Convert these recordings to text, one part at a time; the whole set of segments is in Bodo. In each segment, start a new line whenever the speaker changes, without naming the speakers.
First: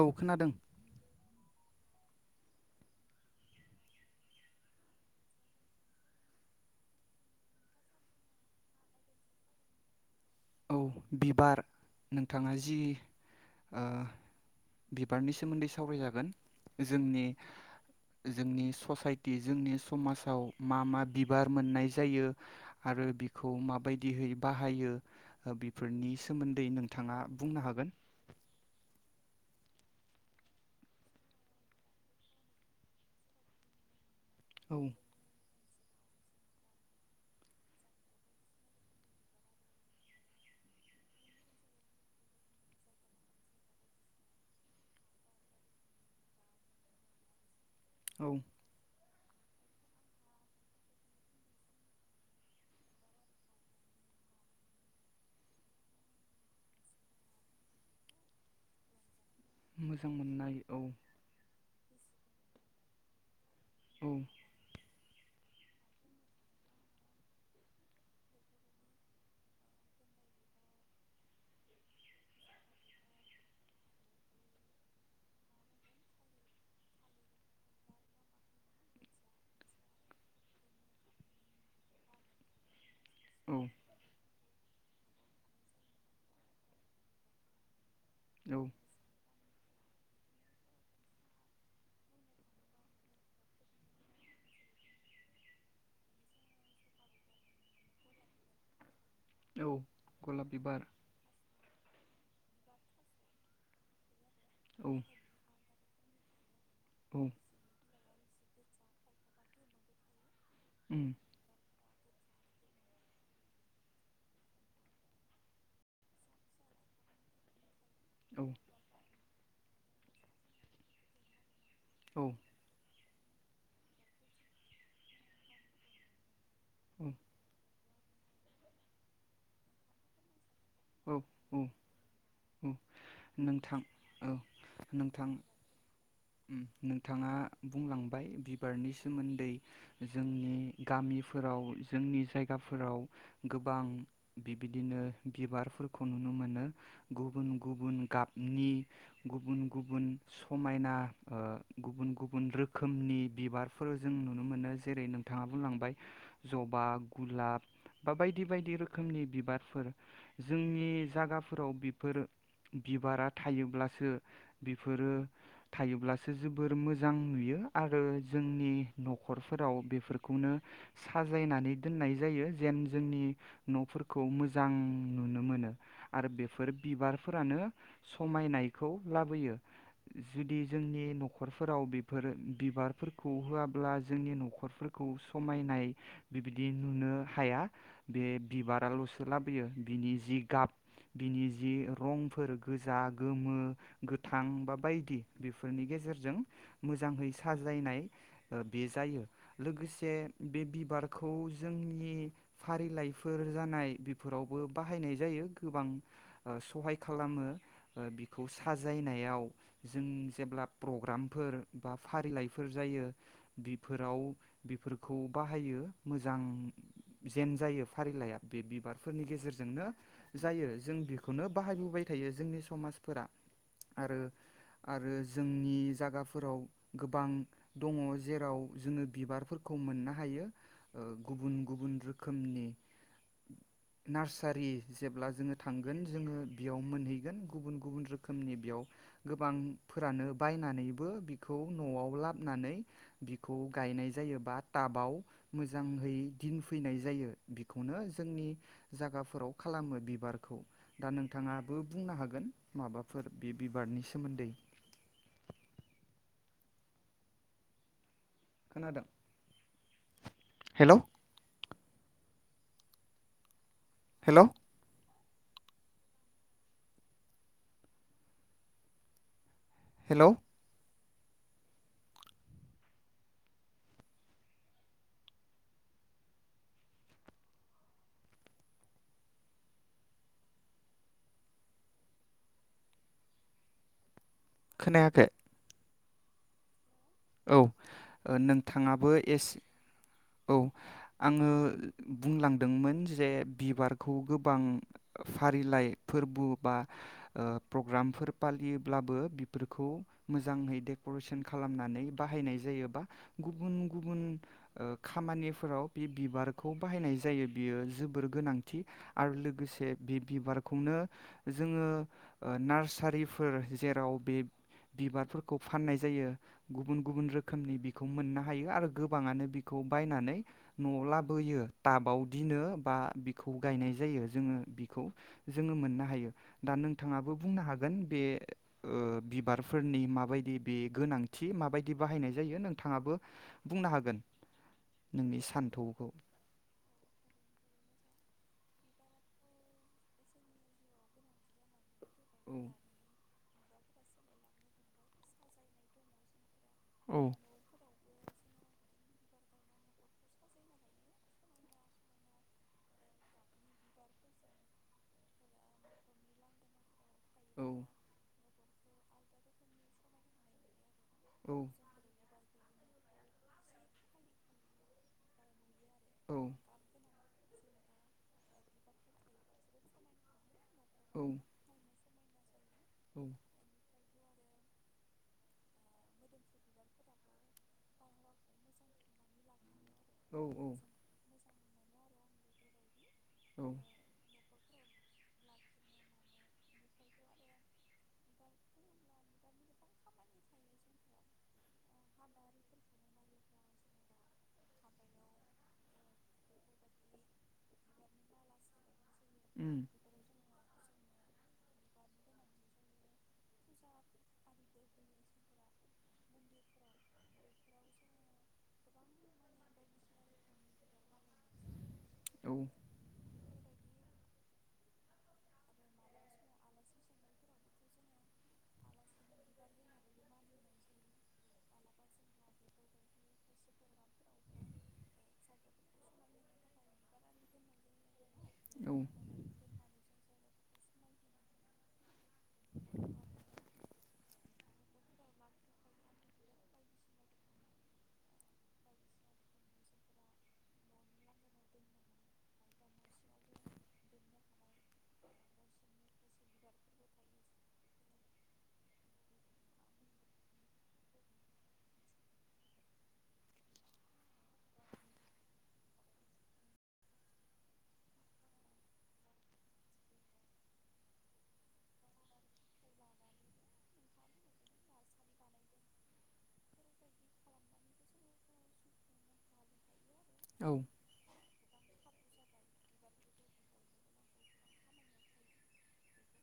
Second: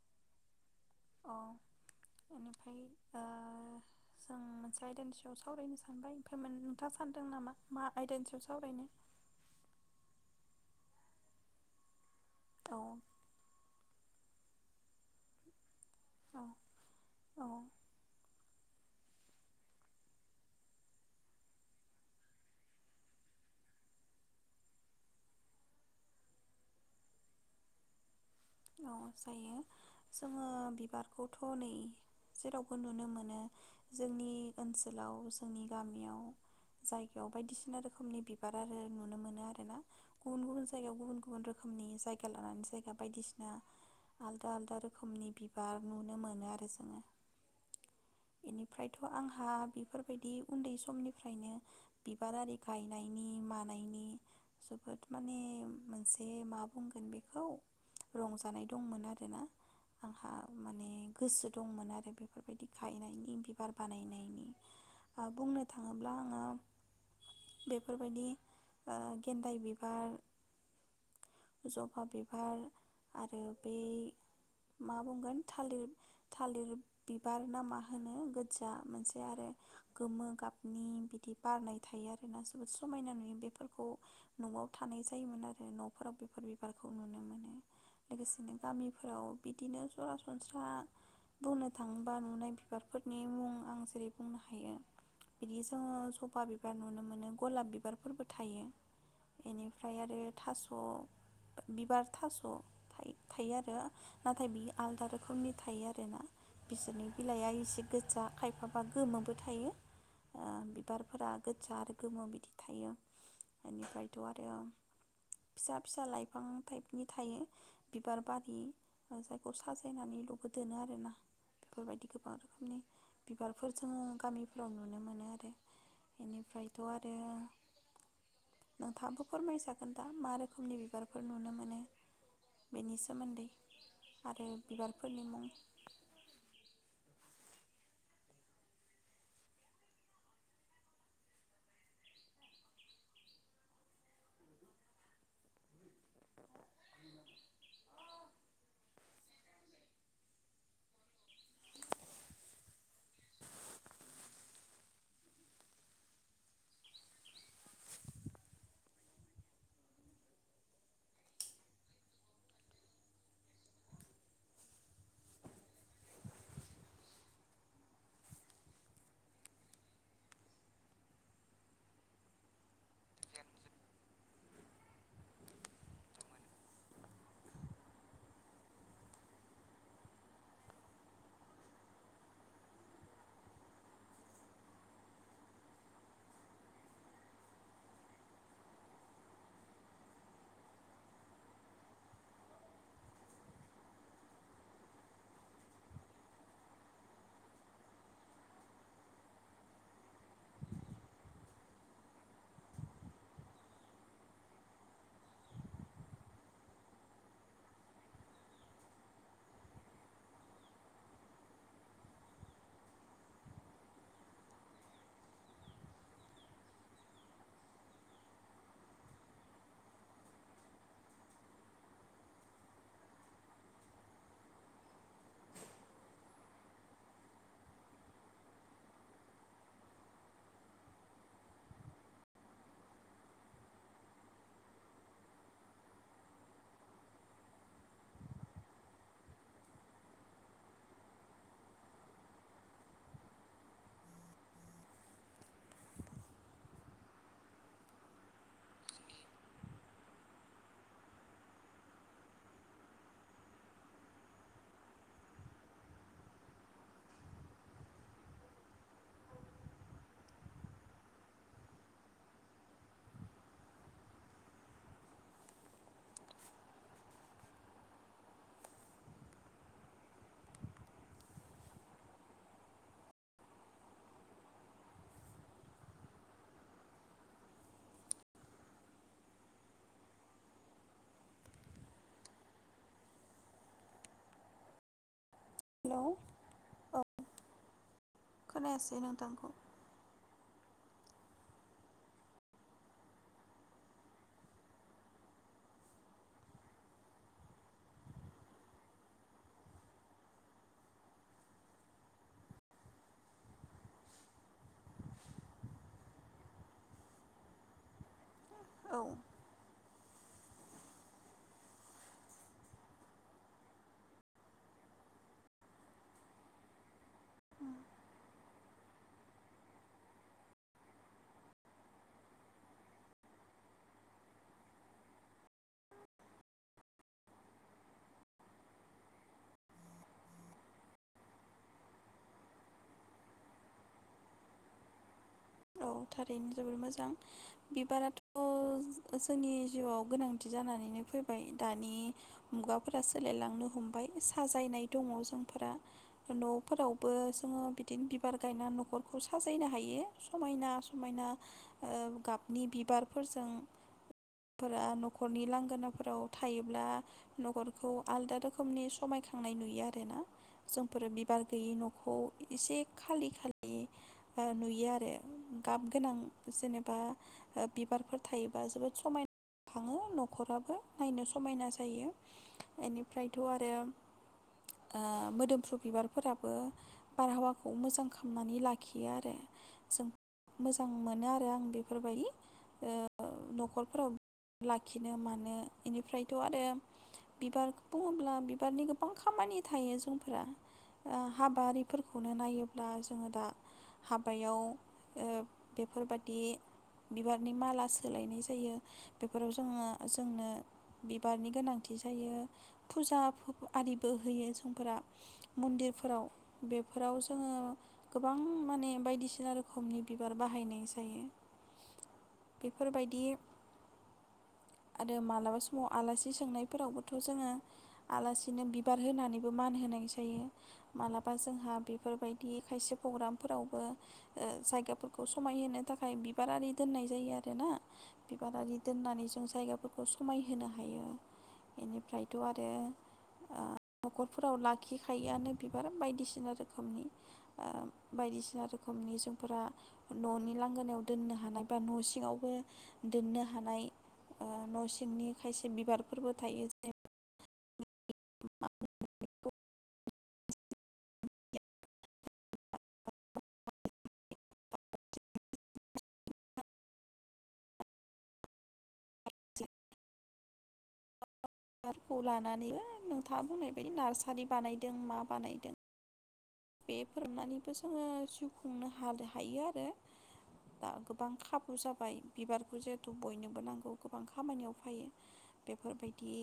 औ खोनादों
औ बेनिफ्राय जों मोनसे आयदानि सयाव सावरायनो सानबाय ओमफ्राय नोंथाङा सानदों नामा मा आयदानि सयाव सावरायनो [unintelligible]
औ बिबार नोंथाङा
औ
जि बिबारनि सोमोन्दै स सावराय जागोन
औ
जोंनि
औ
जोंनि ससाइटि जोंनि समाजाव मा मा बिबार मोननाय जायो आरो बिखौ माबायदिहै बाहायो बेफोरनि सोमोन्दै नोंथाङा बुंनो हागोन
औ जायो जोङो बिबारखौथ' नै जेरावबो नुनो मोनो जोंनि
औ
ओनसोलाव जोंनि गामियाव जायगायाव बायदिसिना रोखोमनि बिबार आरो नुनो मोनो आरो ना गुबुन गुबुन जायगायाव गुबुन गुबुन रोखोमनि जायगा लानानै जायगा बायदिसिना बि आलदा आलादा रोखोमनि बिबार नुनो मोनो आरो जोङो
औ
बेनिफ्रायथ' आंहा बेफोरबायदि उन्दै समनिफ्रायनो बिबार आरि गायनायनि मानायनि जोबोद माने मोनसे मा बुंगोन बेखौ रंजानाय दंमोन आरोना
मोजां
आंहा
मोननाय औ
माने गोसो दंमोन आरो बे बेफोरबायदि गायनायनि बिबार
औ
बानायनायनि बुंनो थाङोब्ला आङो बेफोरबायदि ओ गेन्दाय बिबार जबा बिबार आरो बे मा बुंगोन थालिर थालिर बिबार ना मा होनो गोजा मोनसे आरो गोमो गाबनि बिदि बारनाय थायो आरोना जोबोद समायना नुयो
औ
बेफोरखौ न'आव थानाय जायोमोन आरो न'फोराव बेफोर बिबारखौ नुनो मोनो लोगोसेनो
औ
गामिफोराव बिदिनो सरासनस्रा बुंनो थाङोबा नुनाय बिबारफोरनि मुं आं जेरै बुंनो हायो बिदि जोङो सबा बिबार नुनो मोनो गलाब बिबारफोरबो थायो
औ
एनिफ्राय आरो
गलाब
थास'
बिबार
बिबार थास' थायो आरो नाथाय बियो
औ
आलदा रोखोमनि थायो आरो ना बिसोरनि
औ
बिलाइआ एसे गोजा खायफाबा गोमोबो थायो ओ
उम
बिबारफोरा गोजा आरो गोमो बिदि थायो बेनिफ्रायथ' आरो फिसा फिसा लाइफां टाइपनि थायो बिबार
औ
बारि जायगवखौ साजायनानैल'बो दोनो आरोना बेफोरबायदि गोबां रोखोमनि बिबारफोर जोङो गामिफ्राव नुनो मोनो आरो बेनि ओमफ्रायथ'
औ
आरो नोंथाङाबो फोरमायजागोन दा मारै रोखोमनि
औ
बिबारफोर नुनो
औ
मोनो
औ
बेनि सोमोन्दै
नोंथां औ
आरो बिबारफोरनि मुं
थाङा बुंलांबाय बिबारनि सोमोन्दै जोंनि गामिफोराव जोंनि जायगाफोराव गोबां बिबिदिनो बिबार फोरफोरखौ नुनो मोनो गुबुन गुबुन गाबनि गुबुन गुबुन समायना ओ गुबुन गुबुन रोखोमनि बिबारफोर जों नुनो मोनो जेरै नोंथाङा बुंलांबाय जबा गुलाब बा बायदि बायदि रोखोमनि बिबारफोर जोंनि जागाफोराव बेफोर बिबारा थायोब्लासो बेफोरो थायोब्लासो जोबोर मोजां नुयो आरो जोंनि न'खरफोराव बेफोरखौनो साजायनानै दोननाय जायो जेन जोंनि न'फोरखौ मोजां नुनो मोनो आरो बेफोर बिबारफोरानो समायनायखौ लाबोयो जुदि जोंनि न'खरफोराव बेफोर बिबारफोरखौ होआब्ला जोंनि न'खरफोरखौ समायनाय बिबायदि नुनो हाया बे बिबाराल'सो लाबोयो बिनि जि गाब बिनि जि रंफोर गोजा गोमो गोथां बा बायदि बेफोरनि गेजेरजों मोजाङै साजायनाय बे जायो लोगोसे बे बिबारखौ जोंनि फारिलाइफोर जानाय बेफोराव बाहायनाय जायो गोबां सहाय खालामो बिखौ साजायनायाव जों जेब्ला प्रग्रामफोर बा फारिलाइफोर जायो बिफोराव बिफोरखौ बाहायो मोजां जेन जायो फारिलाइया बे बिबार फोरनि गेजेरजोंनो जायो जों बेखौनो बाहायबोबाय थायो जोंनि समाजफोरा आरो आरो जोंनि जागाफोराव गोबां दङ जेराव जोङो बिबारफोरखौ मोननो हायो ओ गुबुन गुबुन रोखोमनि नार्सारि जेब्ला जोङो थांगोन जोङो बेयाव मोनहैगोन गुबुन गुबुन रोखोमनि बेयाव गोबांफोरानो बायनानैबो बिखौ न'आव लाबोनानै बिखौ गायनाय जायो बा टाबाव मोजाङै दिनफैनाय जायो बेखौनो जोंनि जायगाफोराव खालामो बिबारखौ दा नोंथाङाबो बुंनो हागोन माबाफोर बे बिबारनि सोमोन्दै खोनादों हेल' हेल' हेल' खोनायाखै
हेल'
औ नोंथाङाबो
नोंथांखौ
एस औ आङो बुंलांदोंमोन जे बिबारखौ गोबां फारिलाइ फोरबो बा ओ प्रग्रामफोर फालियोब्लाबो बिफोरखौ मोजाङै डेक'रेसन खालामनानै बाहायनाय जायोबा गुबुन गुबुन ओ खामानिफोराव बे बिबारखौ बाहायनाय जायो बियो जोबोर गोनांथि
औ
थि आरो लोगोसे बे बिबारखौनो जोङो नार्सारिफोर जेराव बे बिबारफोरखौ फाननाय जायो गुबुन गुबुन रोखोमनि बिखौ मोननो हायो आरो गोबाङानो खौ बायनानै न'आव लाबोयो टाबाव दिनो बा बिखौ गायनाय जायो जोङो बिखौ जोङो मोननो हायो दा नोंथाङाबो बुंनो हागोन बे बिबारफोरनि माबायदि बे गोनांथि माबायदि बाहायनाय जायो नोंथाङाबो बुंनो हागोन नोंनि
औ
सान्थौखौ
थारैनो जोबोर मोजां बिबाराथ' अ जोंनि जिउआव गोनांथि जानानैनो फैबाय दानि
औ
मुगाफोरा सोलायलां लांनो हमबाय साजायनाय दङ जोंफोरा न' फोरावबो
औ
जोङो बिदिनो बिबार गायनानै न'खरखौ साजायनो हायो समायना समायना ओ गाबनि बिबारफोरजोंफोरा न'खरनि लांगोनाफोराव थायोब्ला
औ
नखरखौ आलदा रोखोम रोखोमनि समायखांनाय नुयो आरोना जों फोर बिबार
औ
गैयि न'खौ एसे खालि खालि ओ नुयो आरो द गाब गोनां
औ
जेनेबा ओ बिबारफोर थायोबा जोबोद समायना खााङो न'खराबो
औ
नायनो समायना जायो बेनिफ्रायथ' आरो ओ मोदोमफ्रु बिबारफोराबो बारहावाखौ मोजां खालामनानै लाखियो आरो जों
औ औ
मोजां मोनो आरो आं बेफोरबायदि ओ
औ
न'खरफोराव लाखिनो मानो बेनिफ्रायथ' आरो बिबार बुङोब्ला बिबारनि गोबां खामानि थायो जोंफोरा हाबा आरिफोरखौनो नायोब्ला जोङो दा हाबायाव बेफोरबादि बिबारनि माला सोलायनाय जायो बेफोराव जोङो
उम
जोंनो बिबारनि गोनांथि जायो फुजा आरिबो होयो जोंफोरा मन्दिरफोराव बेफोराव जोङो गोबां माने बायदिसिना रोखोम खोमनि बिबार बाहायनाय जायो
औ
बेफोरबायदि आरो मालाबा समाव आलासि सोंनायफोरावबोथ' जोङो आलासिनो बिबार होनानैबो मान होनाय जायो मालाबा जोंहा बेफोरबायदि खायसे प्रग्रामफोरावबो ओ जायगाफोरखौ समायहोनो थाखाय बिबारारि दोननाय जायो आरो ना बिबार आरि
औ
दोननानै जों जायगाफोरखौ खौ समायहोनो हायो बेनिफ्रायथ' आरो न'खरफोराव लाखिखायोआनो बिबार बायदिसिना रोखोमनि बायदिसिना रोखोम रोखोमनि जोंफोरा न'नि लांगोनायाव दोननो हानाय बा न' सिङावबो दोननो हानाय न' सिंनि खायसे बिबारफोरबो थायो जेरै [inaudible] बिबारखौ लानानैबो नोंथाङा बुंनाय बायदि नार्सारि बानायदों मा बानायदों बे फोरोमनानैबो जोङो जिउ खुंनो हानो हायो आरो
औ
दा गोबां खा बे जाबाय बिबारखौ जिहेथु बयनोबो नांगौ गोबां खामानियाव फैयो बेफोरबायदि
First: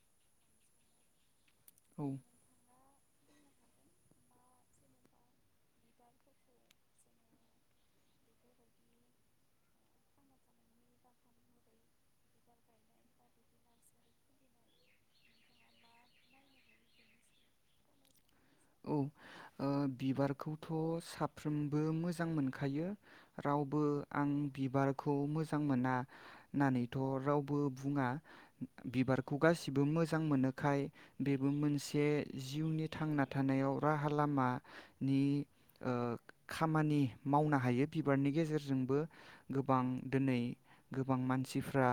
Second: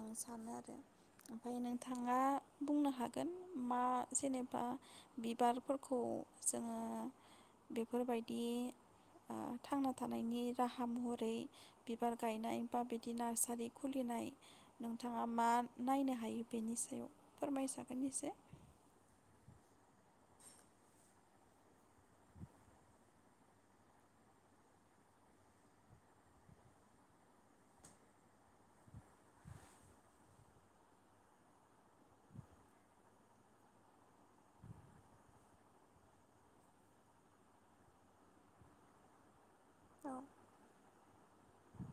आं सानो आरो
औ
नोंथाङा बुंनो हागोन मा जेनेबा बा बिबारफोरखौ जोङो बेफोरबायदि ओ थांना थानायनि राहा महरै बिबार गायनाय बा बिदि नार्सारि खुलिनाय नोंथाङा मा नायनो हायो बेनि सायाव फोरमायसागोन एसे
औ ओ बिबारखौथ' साफ्रोमबो मोजां मोनखायो रावबो आं बिबारखौ मोजां मोना होननानैथ' रावबो बुङा बिबारखौ गासिबो मोजां मोनोखाय बेबो मोनसे जिउनि थांना थानायाव राहा लामानि खामानि मावनो हायो बिबारनि गेजेरजोंबो गोबां
औ
दिनै गोबां मानसिफ्रा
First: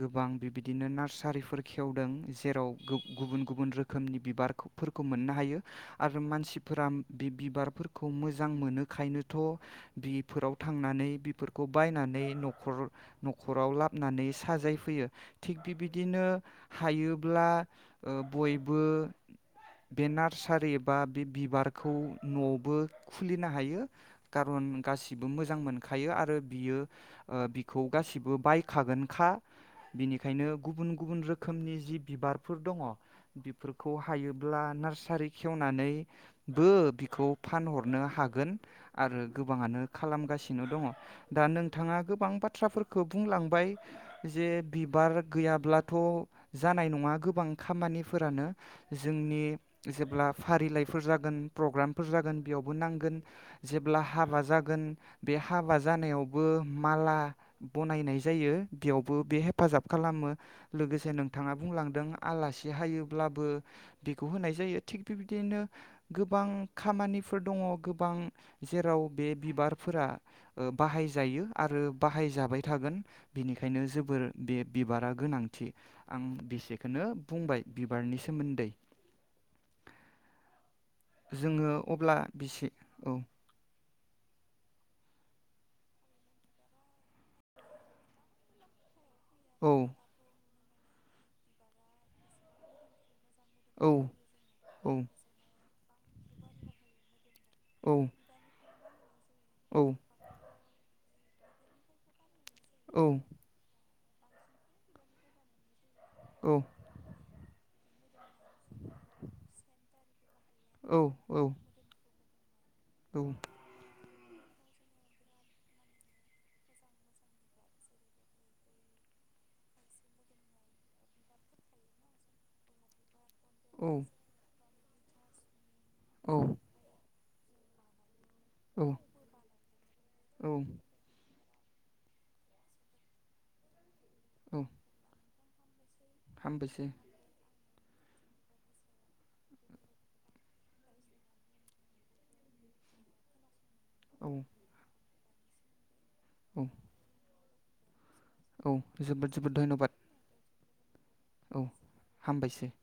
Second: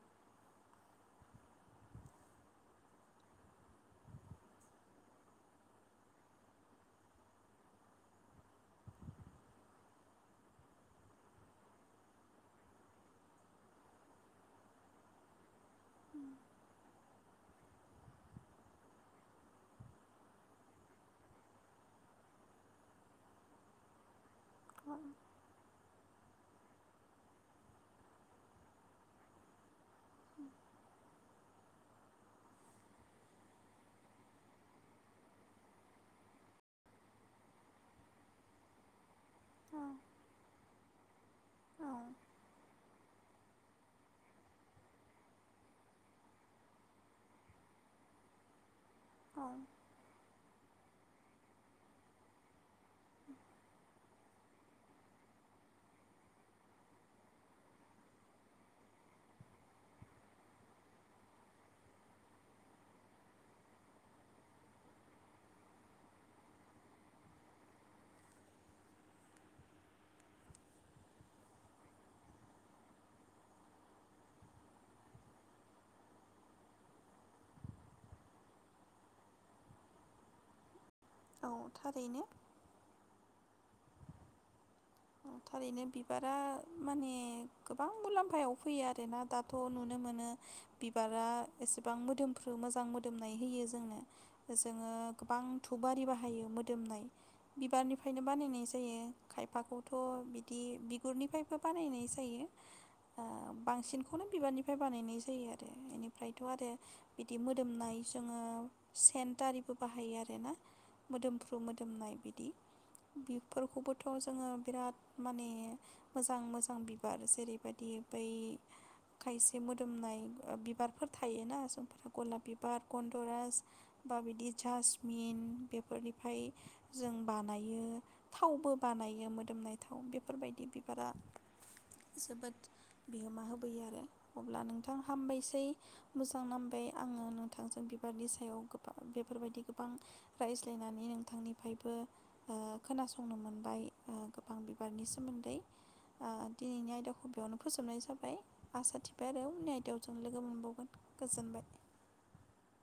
गोबां बिबायदिनो नार्सारिफोर खेवदों जेराव गुबुन गुबुन रोखोमनि बिबारफोरखौ मोननो हायो। आरो मानसिफोरा बे बिबारफोरखौ मोजां मोनोखायनोथ' बिफोराव थांनानै बिफोरखौ बायनानै न'खर न'खराव लाबोनानै साजायफैयो थिग बिबायदिनो हायोब्ला बयबो बेना थ्सारि एबा बे बिबारखौ न'आवबो खुलिनो हायो। खारन
औ
गासिबो मोजां मोनखा आरो बियो बिखौ गासिबो बायखागोनखा बिनिखायनो गुबुन गुबुन रोखोमनि जि बिबारफोर दङ बेफोरखौ हायोब्ला नार सारि खेवनानैबो बिखौ फानहरनो हागोन आरो। गोबाङानो खालामगासिनो दङ दा
औ
नोंथाङा गोबां बाथ्राफोरखौ बुंलांबाय जे बिबार गैयाब्लाथ' जानाय नङा गोबां खामानिफोरानो जोंनि
औ
जेब्ला फारिलाइफोर जागोन प्रग्रामफोर जागोन बेयावबो नांगोन जेब्ला हाबा जागोन बे हाबा जानायावबो माला बनायनाय जायो बेयावबो बे हेफाजाब खालामो लोगोसे नोंथाङा बुंलांदों आलासि हायोब्लाबो बेखौ होनाय। जायो थिग बेबायदिनो गोबां खामानिफोर दङ गोबां जेराव बे बिबारफोरा बाहायजायो आरो बाहायजाबाय थागोन बिनिखायनो जोबोर बे बिबारा गोनांथि आं बेसेखनो बुंबाय बिबारनि सोमोन्दै
औ
जोङो
थारैनो
अब्ला बेसे औ
थारैनो बिबारा माने गोबां मुलाम्फायाव फैयो आरोना दाथ'
औ
नुनो मोनो। बिबारा एसेबां मोदोमफ्रो मोजां मोदोमो नाय होयो
औ
जोंनो जोङो
औ
गोबां धुप आरि बाहायो मोदोमनाय बिबारनिफ्रायनो बानायनाय जायो। जायो खायफा
औ
बिदि बिगुरनिफ्रायबो बानायनाय जायो।
औ
ओ बांसिन बेखौनो बिबारनिफ्राय बानायनाय जायो आरो। ओमफ्रायथ'
औ
आरो बिदि मोदोमनाय जोङो सेन दारिबो बाहायो आरो ना
औ
मोदोमफ्रु मोदोमनाय बिदि
औ
बेफोरखौबो थ' जोङो। बिराद माने मोजां मोजां बिबार जेरैबायदि बै खायसे मोदोमनाय बिबारफोर थायोना समफोरा गलाब बिबार ग
औ
बा बिदि जासमिन बे
औ
फोरनिफ्राय जों बानायो थावबो
औ
बानायोमोन [unintelligible] थाव
औ
बेफोरबायदि बिबारा जोबोद बिहोमा होबोयो आरो
औ
अब्ला नोंथां हामबाय सै मोजां
हामबायसै
नांबाय आङो नों थांजों बिबारनि सायाव गोबां बेफोरबायदि गोबां रायज्लायनानै नोंथांनिफ्रायबो ओ खोनासंनो मोनबाय
औ
गोबां बिबारनि सोमोन्दै ओ
औ
दिनैनि आयदाखौ बेयावनो फोजोबनाय जा बाय
औ
आसा
जोबोद
थिबाय आरो
जोबोद
उननि
धन्यबाद
आयदायाव जों लोगो मोनबाव
औ हामबायसै